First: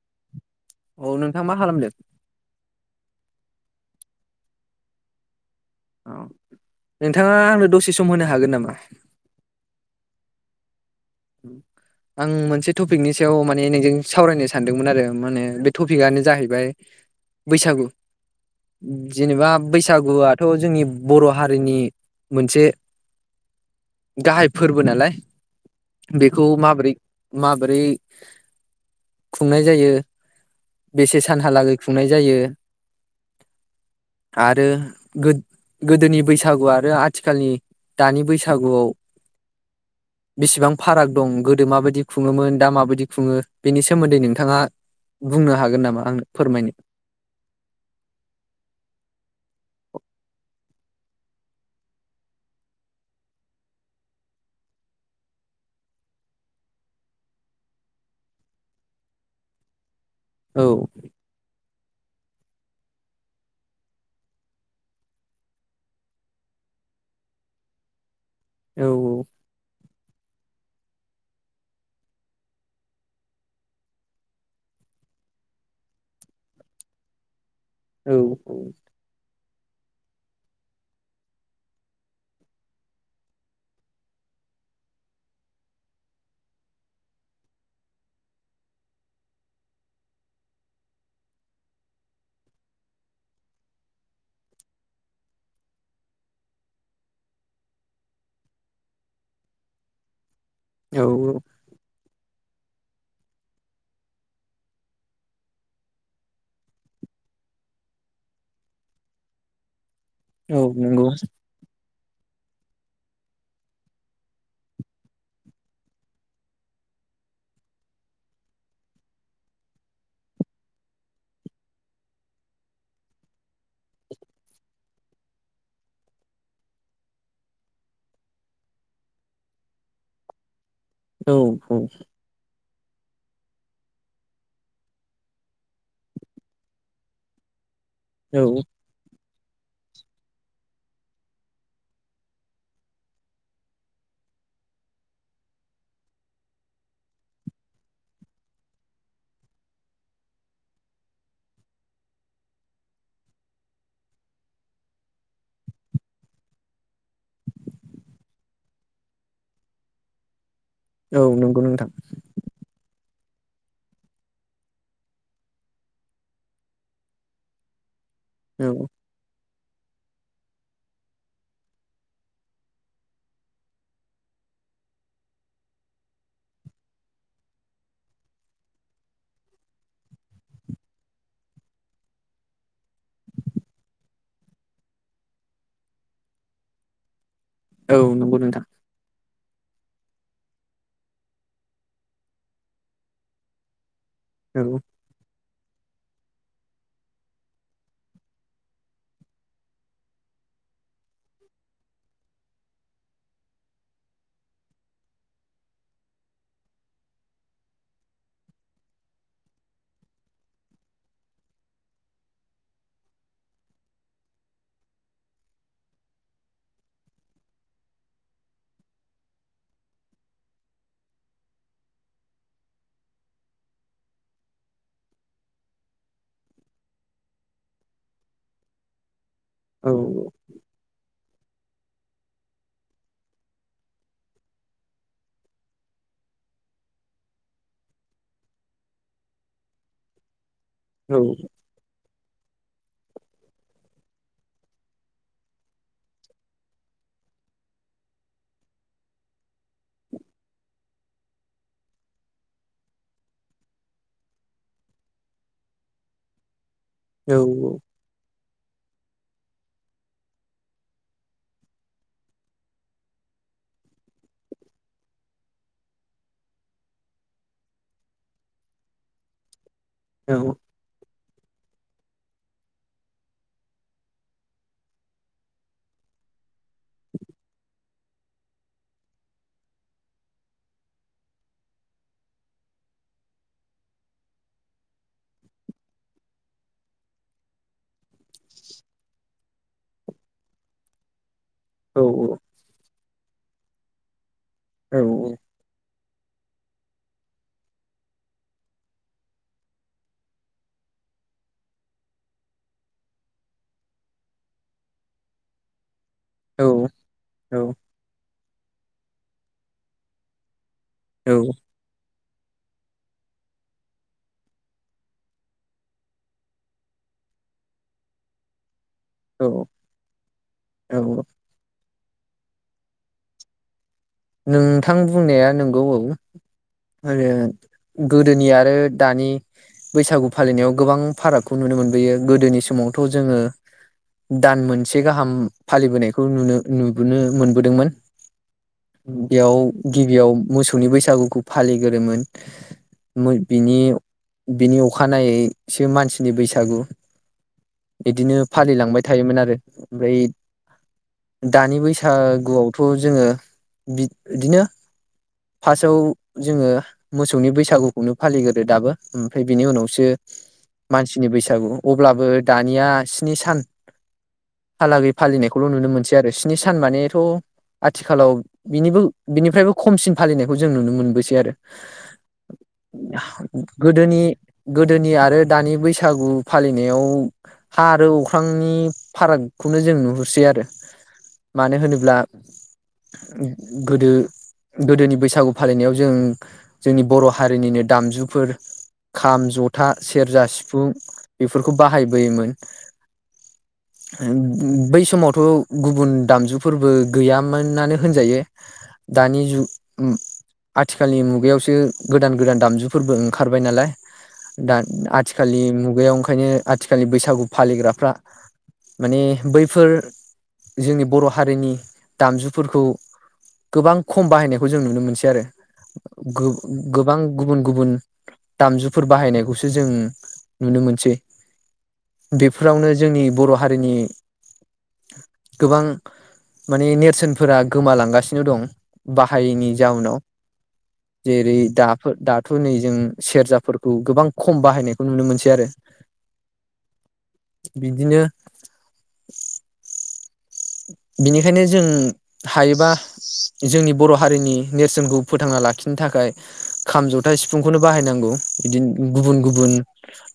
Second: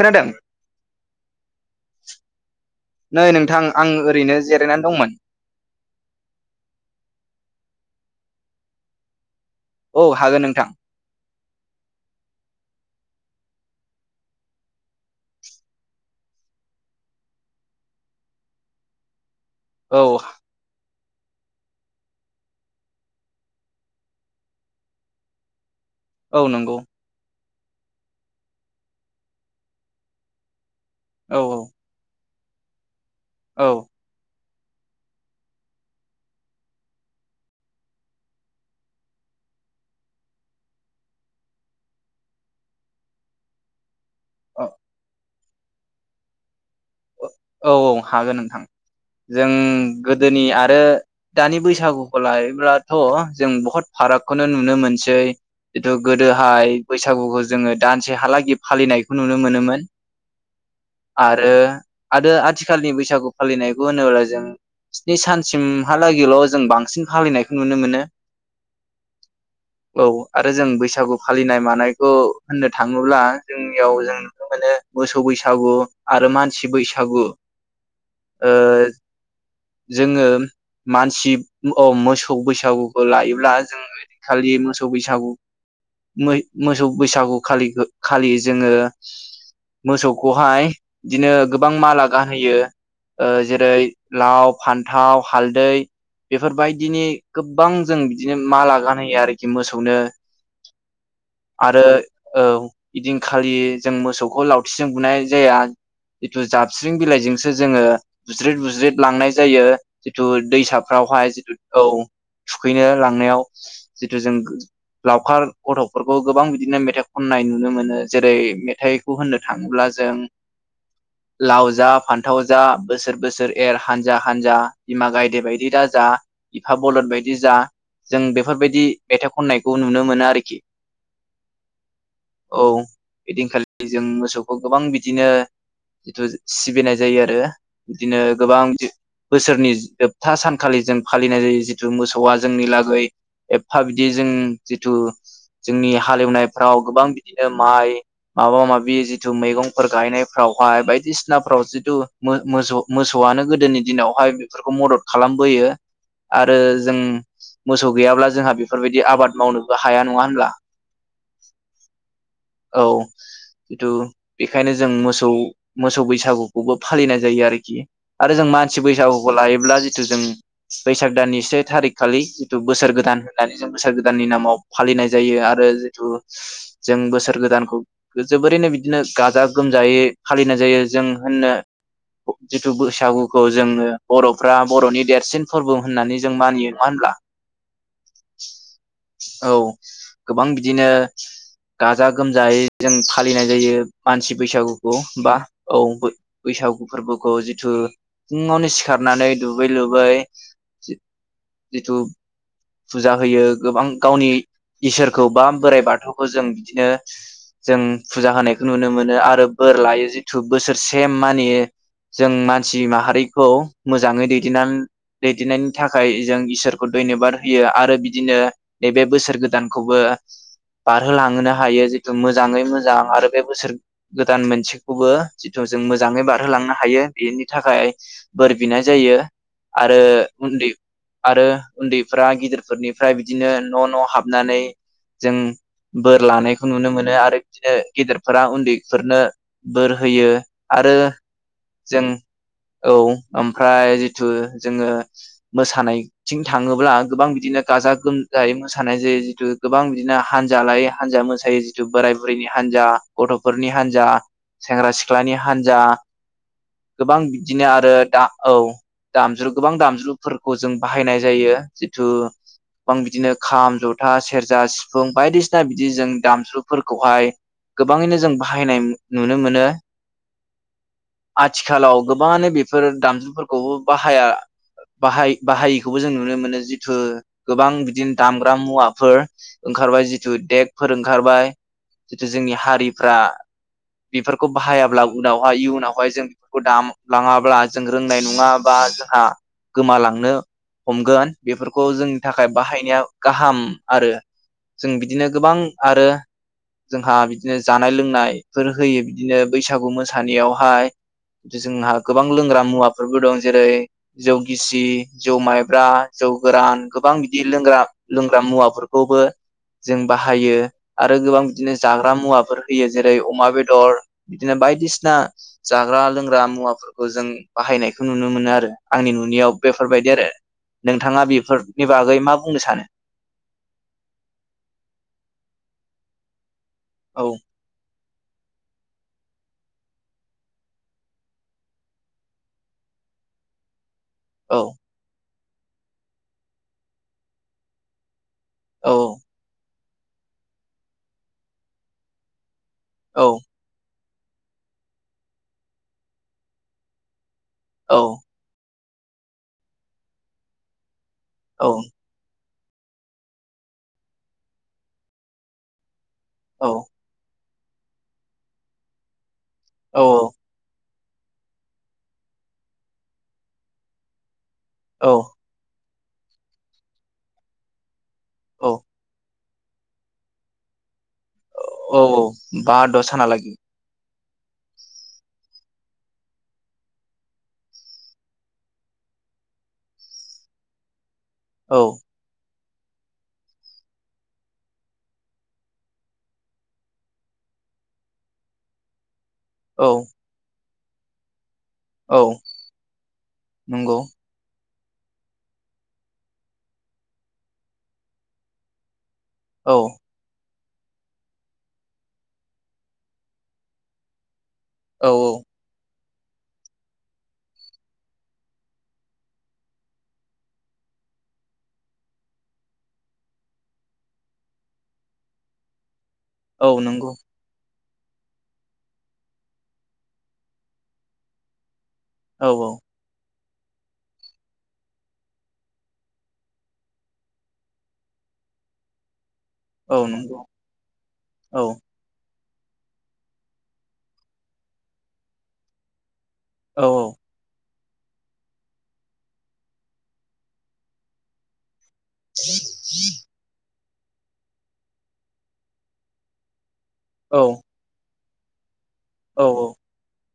खोनादों? औ नोंथां मा खालामदो? नै नोंथां आं ओरैनो जिरायनानै दंमोन। औ नोंथाङा आंनो दसे सम होनो हागोन नामा? औ हागोन नोंथां। आं मोनसे टपिकनि सायाव माने नोंजों सावरायनो सानदोंमोन आरो माहोनो बे टपिकआनो जाहैबाय बैसागु। जेनेबा औ बैसागुआथ जोंनि बर' हारिनि मोनसे गाहाय फोरबो नालाय। औ बेखौ नंगौ माबोरै माबोरै खुंनाय जायो बेसे औ सानहालागै खुंनाय जायो औ। आरो गोद-गोदोनि बैसागु आरो आथिखालनि दानि बैसागुआव बेसेबां फाराग दं गोदो माबायदि खुङोमोन दा माबायदि खुङो बेनि सोमोन्दै नोंथाङा औ बुंनो हागोन नामा आंनो फोरमायनो? औ औ हागोन नोंथां जों गोदोनि आरो दानि बैसागुखौ लायोब्लाथ' जों बहुद फारागखौनो नुनो मोनसै जिथु गोदोहाय बैसागुखौ जोङो दानसे हालागै फालिनायखौ नुनो मोनोमोन। औ आरो आरो आथिखालनि बैसागु फालिनायखौ होनोब्ला जों स्नि सानसिमहालागैल' जों बांसिन फालिनायखौ नुनो मोनो। औ औ। औ आरो जों बैसागु फालिनाय मानायखौ होननो थाङोब्ला जोंनियाव जों नुनो मोनो मोसौ बैसागु आरो मान सि बैसागु। औ। ओ जोङो मानसि अ मोसौ बैसागुखौ लायोब्ला जोङो खालि मोसौ बैसागु मोसौ बैसागु खालि खालि जोङो मोसौखौहाय बिदिनो गोबां माला गानहोयो जेरै लाव फान्थाव हालदै बेफोरबायदिनि गोबां जों बिदिनो मा लागान होयो आरोखि मोसौनो। औ आरो औ इदिनखालि जों मोसौखौ लावथिजों बुनाय जाया। जिथु जाबस्रिं बिलाइजोंसो जोङो बुज्रिद बुज्रिद लांनाय जायो। जिथु औ नंगौ दैसाफ्रावहाय जितु औ। थुखैनो लांनायाव जिथु जों लावखार गथ'फोरखौ गोबां बिदिनो मेथाइ खननाय नुनो मोनो जेरै मेथाइखौ होननो थाङोब्ला जों लाव जा फान्थाव जा बोसोर बोसोर एर हानजा हानजा बिमा गायदे बायदि दा जा बिफा बलद बायदि जा जों बेफोरबायदि मेथाइ खननायखौ नुनो मोनो आरोखि। औ औ। औ ओइदिनखालि जों मोसौखौ गोबां बिदिनो जिथु सिबिनाय जायो आरो। बिदिनो गोबां औ बोसोरनि जोबथा सानखालि जों फालिनाय जायो जिथु मोसौआ जोंनि लागै एफफा बिदि जों जिथु जोंनि हालेवनायफ्राव गोबां बिदिनो माइ माबा माबि जिथु मैगंफोर गायनाय फ्रावहाय बायदिसिनाफ्राव जितु मो-मोसौ मोसौआनो गोदोनि दिनावहाय बेफोरखौ मदद खालामबोयो आरो जों मोसौ गैयाब्ला जोंहा बेफोरबायदि आबाद मावनोबो हाया नङा होनब्ला। औ नंगौ नोंथां। औ जिथु बेखायनो जों मोसौ मोसौ बैसागुखौबो फालिनाय जायो आरोखि। आरो जों औ मानसि बैसागुखौ लायो ब्ला जिथु जों बैसाग दाननि से थारिख खालि जिथु बोसोर गोदान होननानै जों बोसोर गोदाननि नामाव फालिनाय जायो आरो जिथु जों बोसोर। गोदानखौ जोबोरैनो बिदिनो गाजा गोमजायै फालिनाय जायो जों होननो जिथु बैसागुखौ जोङो बर'फ्रा बर'नि देरसिन फोरबो होननानै जों मानियो नङा होनब्ला। औ नंगौ नोंथां औ गोबां बिदिनो गा जा गोमजायै जों फालिनाय जायो। मानसि औ बैसागुखौ बा। औ बै-बैसागु फोरबोखौ जिथु फुङावनो सिखारनानै दुगै लोबै जिथु फुजा होयो गोबां गावनि इसोरखौ बा बोराइ बाथौखौ जों। दिनो जों फुजा होनायखौ नुनो मोनो आरो बोर लायो जिथु बोसोरसे माने जों मानसि माहारिखौ मोजाङै दैदेननान दैदेननायनि थाखाय जों इसोरखौ धन्यबाद होयो आरो बिदिनो एबे बोसोर गोदानखौबो बारहोलांहोनो हायो जिथु मोजाङै मोजां आरो बे बोसोर गोदान मोनसेखौबो जिथु जों मोजाङै बारहोलांनो हायो बेनि थाखाय बोर बिनाय जायो। औ आरो उन्दै आरो उन्दैफ्रा गिदिरफोरनिफ्राय बिदिनो न' न' हाबनानै जों बोर लानायखौ नुनो मोनो आरो बिदिनो गेदेरफोरा उन्दैफोरनो बोर होयो। आरो औ जों औ ओमफ्राय जिथु जोङो मोसानायथिं थाङोब्ला गोबां बिदिनो गाजा गोमजायै मोसानाय जायो जिथु गोबां बिदिनो हानजा लायै हानजा मोसायो जिथु बोराय बुरैनि हान्जा गथ'फोरनि हान्जा सेंग्रा सिख्लानि हान्जा। गोबां औ बिदिनो आरो दा औ। दामज्रु गोबां दामज्रुफोरखौ जों बाहायनाय जायो जिथु गोबां बिदिनो खाम जथा सेरजा सिफुं बायदिसिना बि जि जों दामज्रुफोरखौहाय गोबाङैनो जों बाहायनाय नुनो मोनो। औ। आथिखालाव गोबाङानो बेफोर दामजुफोरखौबो बाहाया बाहाय बाहायिखौबो जों नुनो मोनो जिथु गोबां बिदिनो दामग्रा मुवाफोर ओंखारबाय जिथु देग फोर ओंखारबाय जितु जोंनि हारिफ्रा बेफोरखौ बाहायाब्ला उनावहाय इयुनावहाय जों [unintelligible] खौ दाम लाङाब्ला जों रोंनाय नङा बा जोंहा गोमालांनो हमगोन। बेफोरखौ औ जोंनि थाखाय बाहायनाया गाहाम आरो। जों बिदिनो गोबां आरो जोंहा बिदिनो जानाय लोंनायफोर होयो बिदिनो बैसागु मोसानायावहाय जोंहा गोबां लोंग्रा मुवाफोरबो दं जेरै जौ गिसि जौ माइब्रा जौ गोरान गोबां बिदि लोंग्रा लों ग्रा मुवाफोरखौबो जों बाहायो। आरो औ गोबां बिदिनो जाग्रा मुवा फोर होयो जेरै अमा बेदर बिदिनो बायदिसिना जाग्रा लोंग्रा मुवाफोरखौ जों बाहायनायखौ नुनो मोनो आरो। आंनि नुनायाव बेफोरबायदि आरो नोंथाङा औ बेफोर नि बागै मा बुंनो सानो? नोंथां बुंनाया नंगौ औ। औ [unintelligible] गोदोनि आरो दानि बैसागु फालिनायाव गोबां फारागखौ नुनो मोनबोयो गोदोनि समावथ' जोङो औ दान मोनसे गाहाम फालिबोनायखौ नुनो नुबोनो मोनबोदोंमोन। औ बेयाव गिबियाव मोसौनि बैसागुखौ फालिग्रोमोन। औ मोन बिनि बिनि अखानायैसो मानसिनि बैसागु औ बिदिनो फालिलांबाय थायोमोन आरो ओमफ्राय दानि बैसागुआव थ' जोङो बिद बिदिनो फास्टआव जोङो औ मोस सौनि बैसागुखौनो फालिग्रो दाबो उम फ्राय बेनि उनावसो मानसिनि बैसागु अब्लाबो दानिया स्नि सान औ हालागै फालिनायखौल' नुनो मोनसै। आरो स्नि सान मानेथ' आथिखालाव औ बिनिबो बिनिफ्रायबो खमसिन फालिनायखौ जों नुनो मोनबैस सै आरो औ बा द' सानालागि गोदोनि गोदोनि आरो दानि बैसागु फालिनायाव हा आरो अख्रांनि फारागखौनो जों नुहुरसै आरो मानो औ होनोब्ला घोओं गोदो गोदोनि बैसागु फालिनायाव जों जोंनि बर' हारिनिनो दामजुफोर खाम, औ जथा, सेरजा, सिफुं [inaudible] बेफोरखौ औ बाहायबोयो‌ मोन नंगौ हों उम बै समावथ' गुबुन दामजुफोरबो गैयामोनानो होनजायो। दानि जु औ उम आथिखालनि मुगायावसो गोदान गोदान दामजुफोरबो ओंखारबाय नालाय दाद औ आथिखालनि मुगायाव ओंख ओंखायनो आथिखालनि बैसागु फालिग्राफ्रा माने बैफोर जोंनि बर' हारिनि दामजुफोरखौ गोबां खम बाहायनायखौ जों नुनो मोनसै आरो गो औ नंगौ गोबां गुबुन गुबुन दामजुफोर बाहायनायखौसो जों नुनो मोनसै। औ औ बेफोरावनो जोंनि बर' हारिनि गोबां माने नेरसोनफोरा गोमालांगासिन सेनो दं बा हायैनि औ जाउनाव नंगौ जेरै औ दाफोर दा थु नै जों सेरजाफोरखौ गोबां खम बाहायनायखौ नुनो मोनसै आरो औ औ बिदिनो बिनिखायनो ज जों हायोबा जोंनिब बर' हारिनि नेरसोनखौ फोथांना लाखिनो थाखाय खाम जथा औ सिफुंखौनो बाहायनांगौ। बिदिनो। गुबुन गुबुन।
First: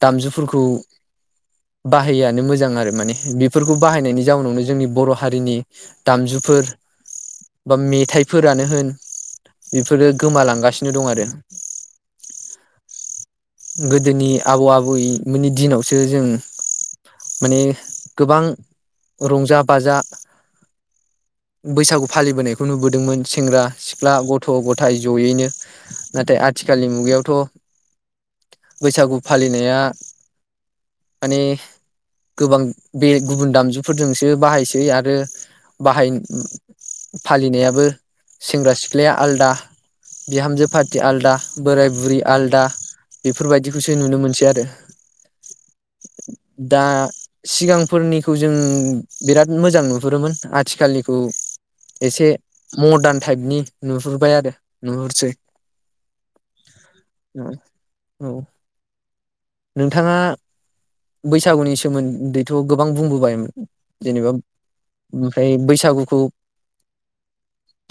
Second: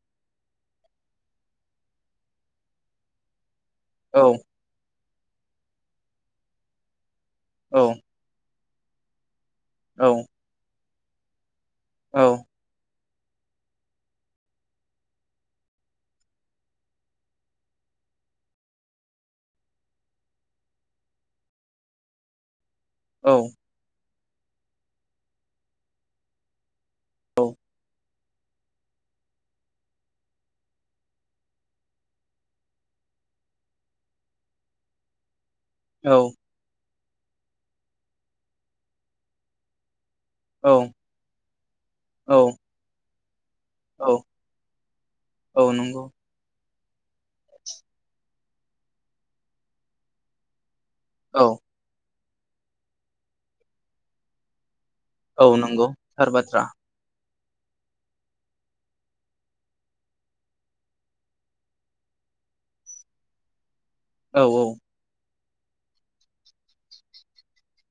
दामजुफोरखौ बाहायैआनो मोजां आरो माने बेफोरखौ औ बाहायनायनि जाउनावनो जोंनि बर' हा हारिनि दामजुफोर। बा औ मेथाइफोरानो होन उम। बेफोरो गोमा लांगासिनो। दं आरो। औ। गोदोनि आबौ आबैमोननि दिनावसो जों माने गोबां रंजा बाजा। बैसागु फालिबोनाय बो नुबोदोंमोन सेंग्रा सिख ब्ला गथ गथाय जयैनो नाथाय आथि थिखालनि मुगायावथ। बैसागु फालिनाया माने गोबां बे गुबुन दामजुफोरजोंसो बाहायसै आरो रो बाहाय फालिनायाबो सेंग्रा सिख्लाया आलदा। बिहामजो औ फारथि आलदा बोराय बुरि औ आलदा। बेफोरबायदिखौसो औ नुनोमोनसैआरो। औ नंगौ दा सिगांफोरनिखौजों बिराद मोजां नु बुरोमोन आथिखालनि। औ एसे। मदान टायपनि नुहुरबायआरो। औ नंगौ थार बाथ्रा। औ औ। नोंथाङा बैसागुनि सोमोन्दैथ गोबां बुंबोबायमोन। जेनेबा औ औ उम। बै बैसागुखौ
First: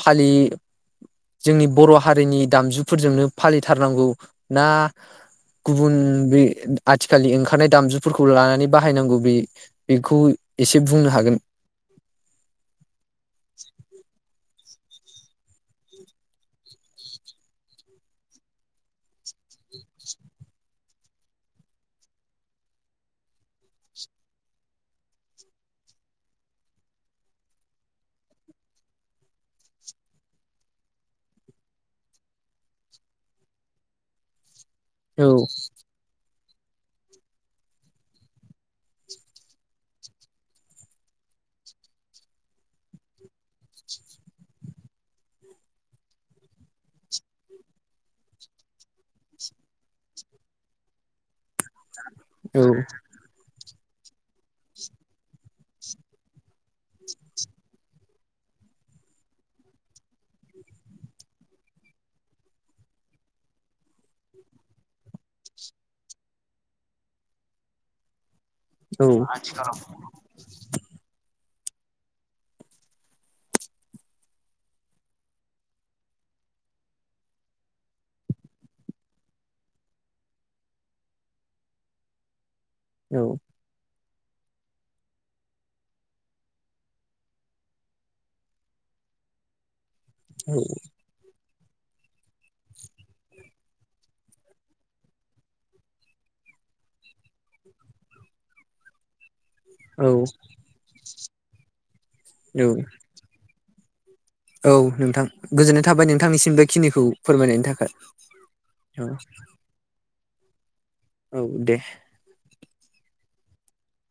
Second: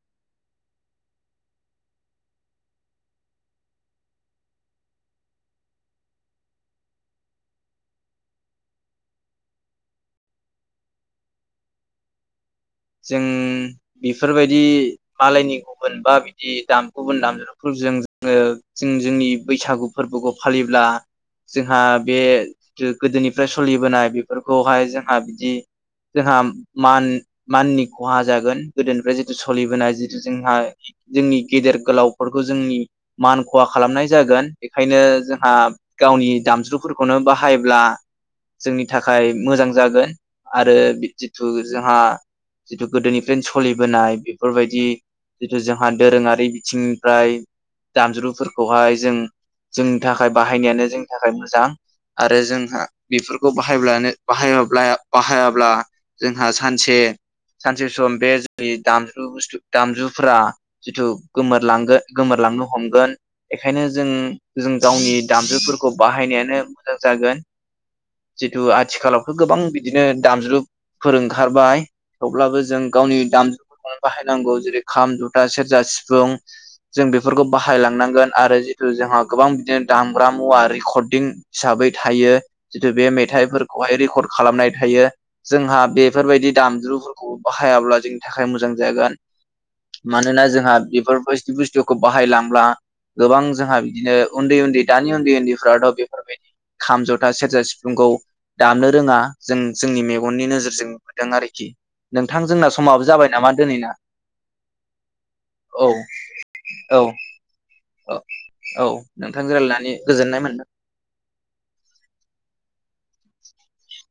फालि जोंनि बर हारिनि दामजुफोरजोंनो फालिथारनांगौ ना गुबुन बेय आथिखालनि ओंखारनाय दामजुफोरखौ लानानै बाहायनांगौ बे बेखौ एसे बुंनोहागोन। जों बेफोरबायदि। मालायनि गुबुन बा बिदि दाम गुबुन दामजुफोरजों जोङो जों जोंनि बैसागु फोरबोखौ फालिब्ला जोंहा बे जो गोदोनिफ्राय सलिबोनाय बेफोरखौहाय जोंहा बिदि जोंहा मान। माननि खहाजागोन गोदोनिफ्राय जितु सलिबोनाय जिथु जोंहा जोंनि गेदेर गोलावफोरखौ जोंनि मान खहा खालामनाय जागोन। बेखायनो औ जोंहा गावनि दामज्रुफोरखौनो बाहायोब्ला जोंनि थाखाय मोजां जागोन आरो जिथु जोंहा जिथु गोदोनिफ्रायनो सलिबोनाय बेफोरबायदि जिथु जोंहा दोरोङारि बिथिंनिफ्राय दामज्रुफोरखौहाय जों जोंनि थाखाय बाहायनायानो जोंनिथाखाय मोजां। आरो औ जोंहा बेफोरखौ। बाहायब्लानो बाहायो ब्लाया बाहायाब्ला जोंहा सानसे। सानसेसम बे जों दामजु बुस्थु दामजुफ्रा जिथु गोमोरलांगोन गोमोरलांनो हमगोन बेखायनोजों जों गावनि दामजुफोरखौ बाहायनायानो मोजां जागोन। जितु औ आथिखालावथ गोबां बिदिनो दामज्लु फोरोंग खारबाय। थेवब्लाबो जों गावनि दामजुफोरखौनो बाहायनांगौ जेरै खाम जुथा सेरजा सिफुं जों बेफोरखौ बाहायलांनांगोन आरो जितु जोंहा गोबां बिदिनो दामग्रा मुवा रेकर्डदिं हिसाबै थायो। जिथु बे औ मेथाइफोरखौहाय रेखर खालामनाय थायो जोंहा बेफोरबायदि दामज्लु। फोरखौ बाहायाब्ला जोंनिथाखाय मोजां जागोन। मानोना जोंहा बेफोरफोर बुस बुस्थुखौ बाहायलांब्ला गोबां जोंहा बिदिनो उन्दै उन्दै दानि उन्दै उन्दैफ्राथ बेफोरबायदि खाम जथा सेरजा सिफुंखौ दामनो रोङा। जों जोंनि औ मेगननि नोजोरजों नुबोदों आरोखि। नोंथां औ जोंना समाबो जाबाय नाम- मा दोनै ना औ नोंथां गोजोननाय थाबाय नोंथांनिसिम औ बेखिनिखौ फोरमायनायनि औ थाखाय औ नोंथांजों रायलायनानै गोजोननाय मोनदों औ दे [inaudible]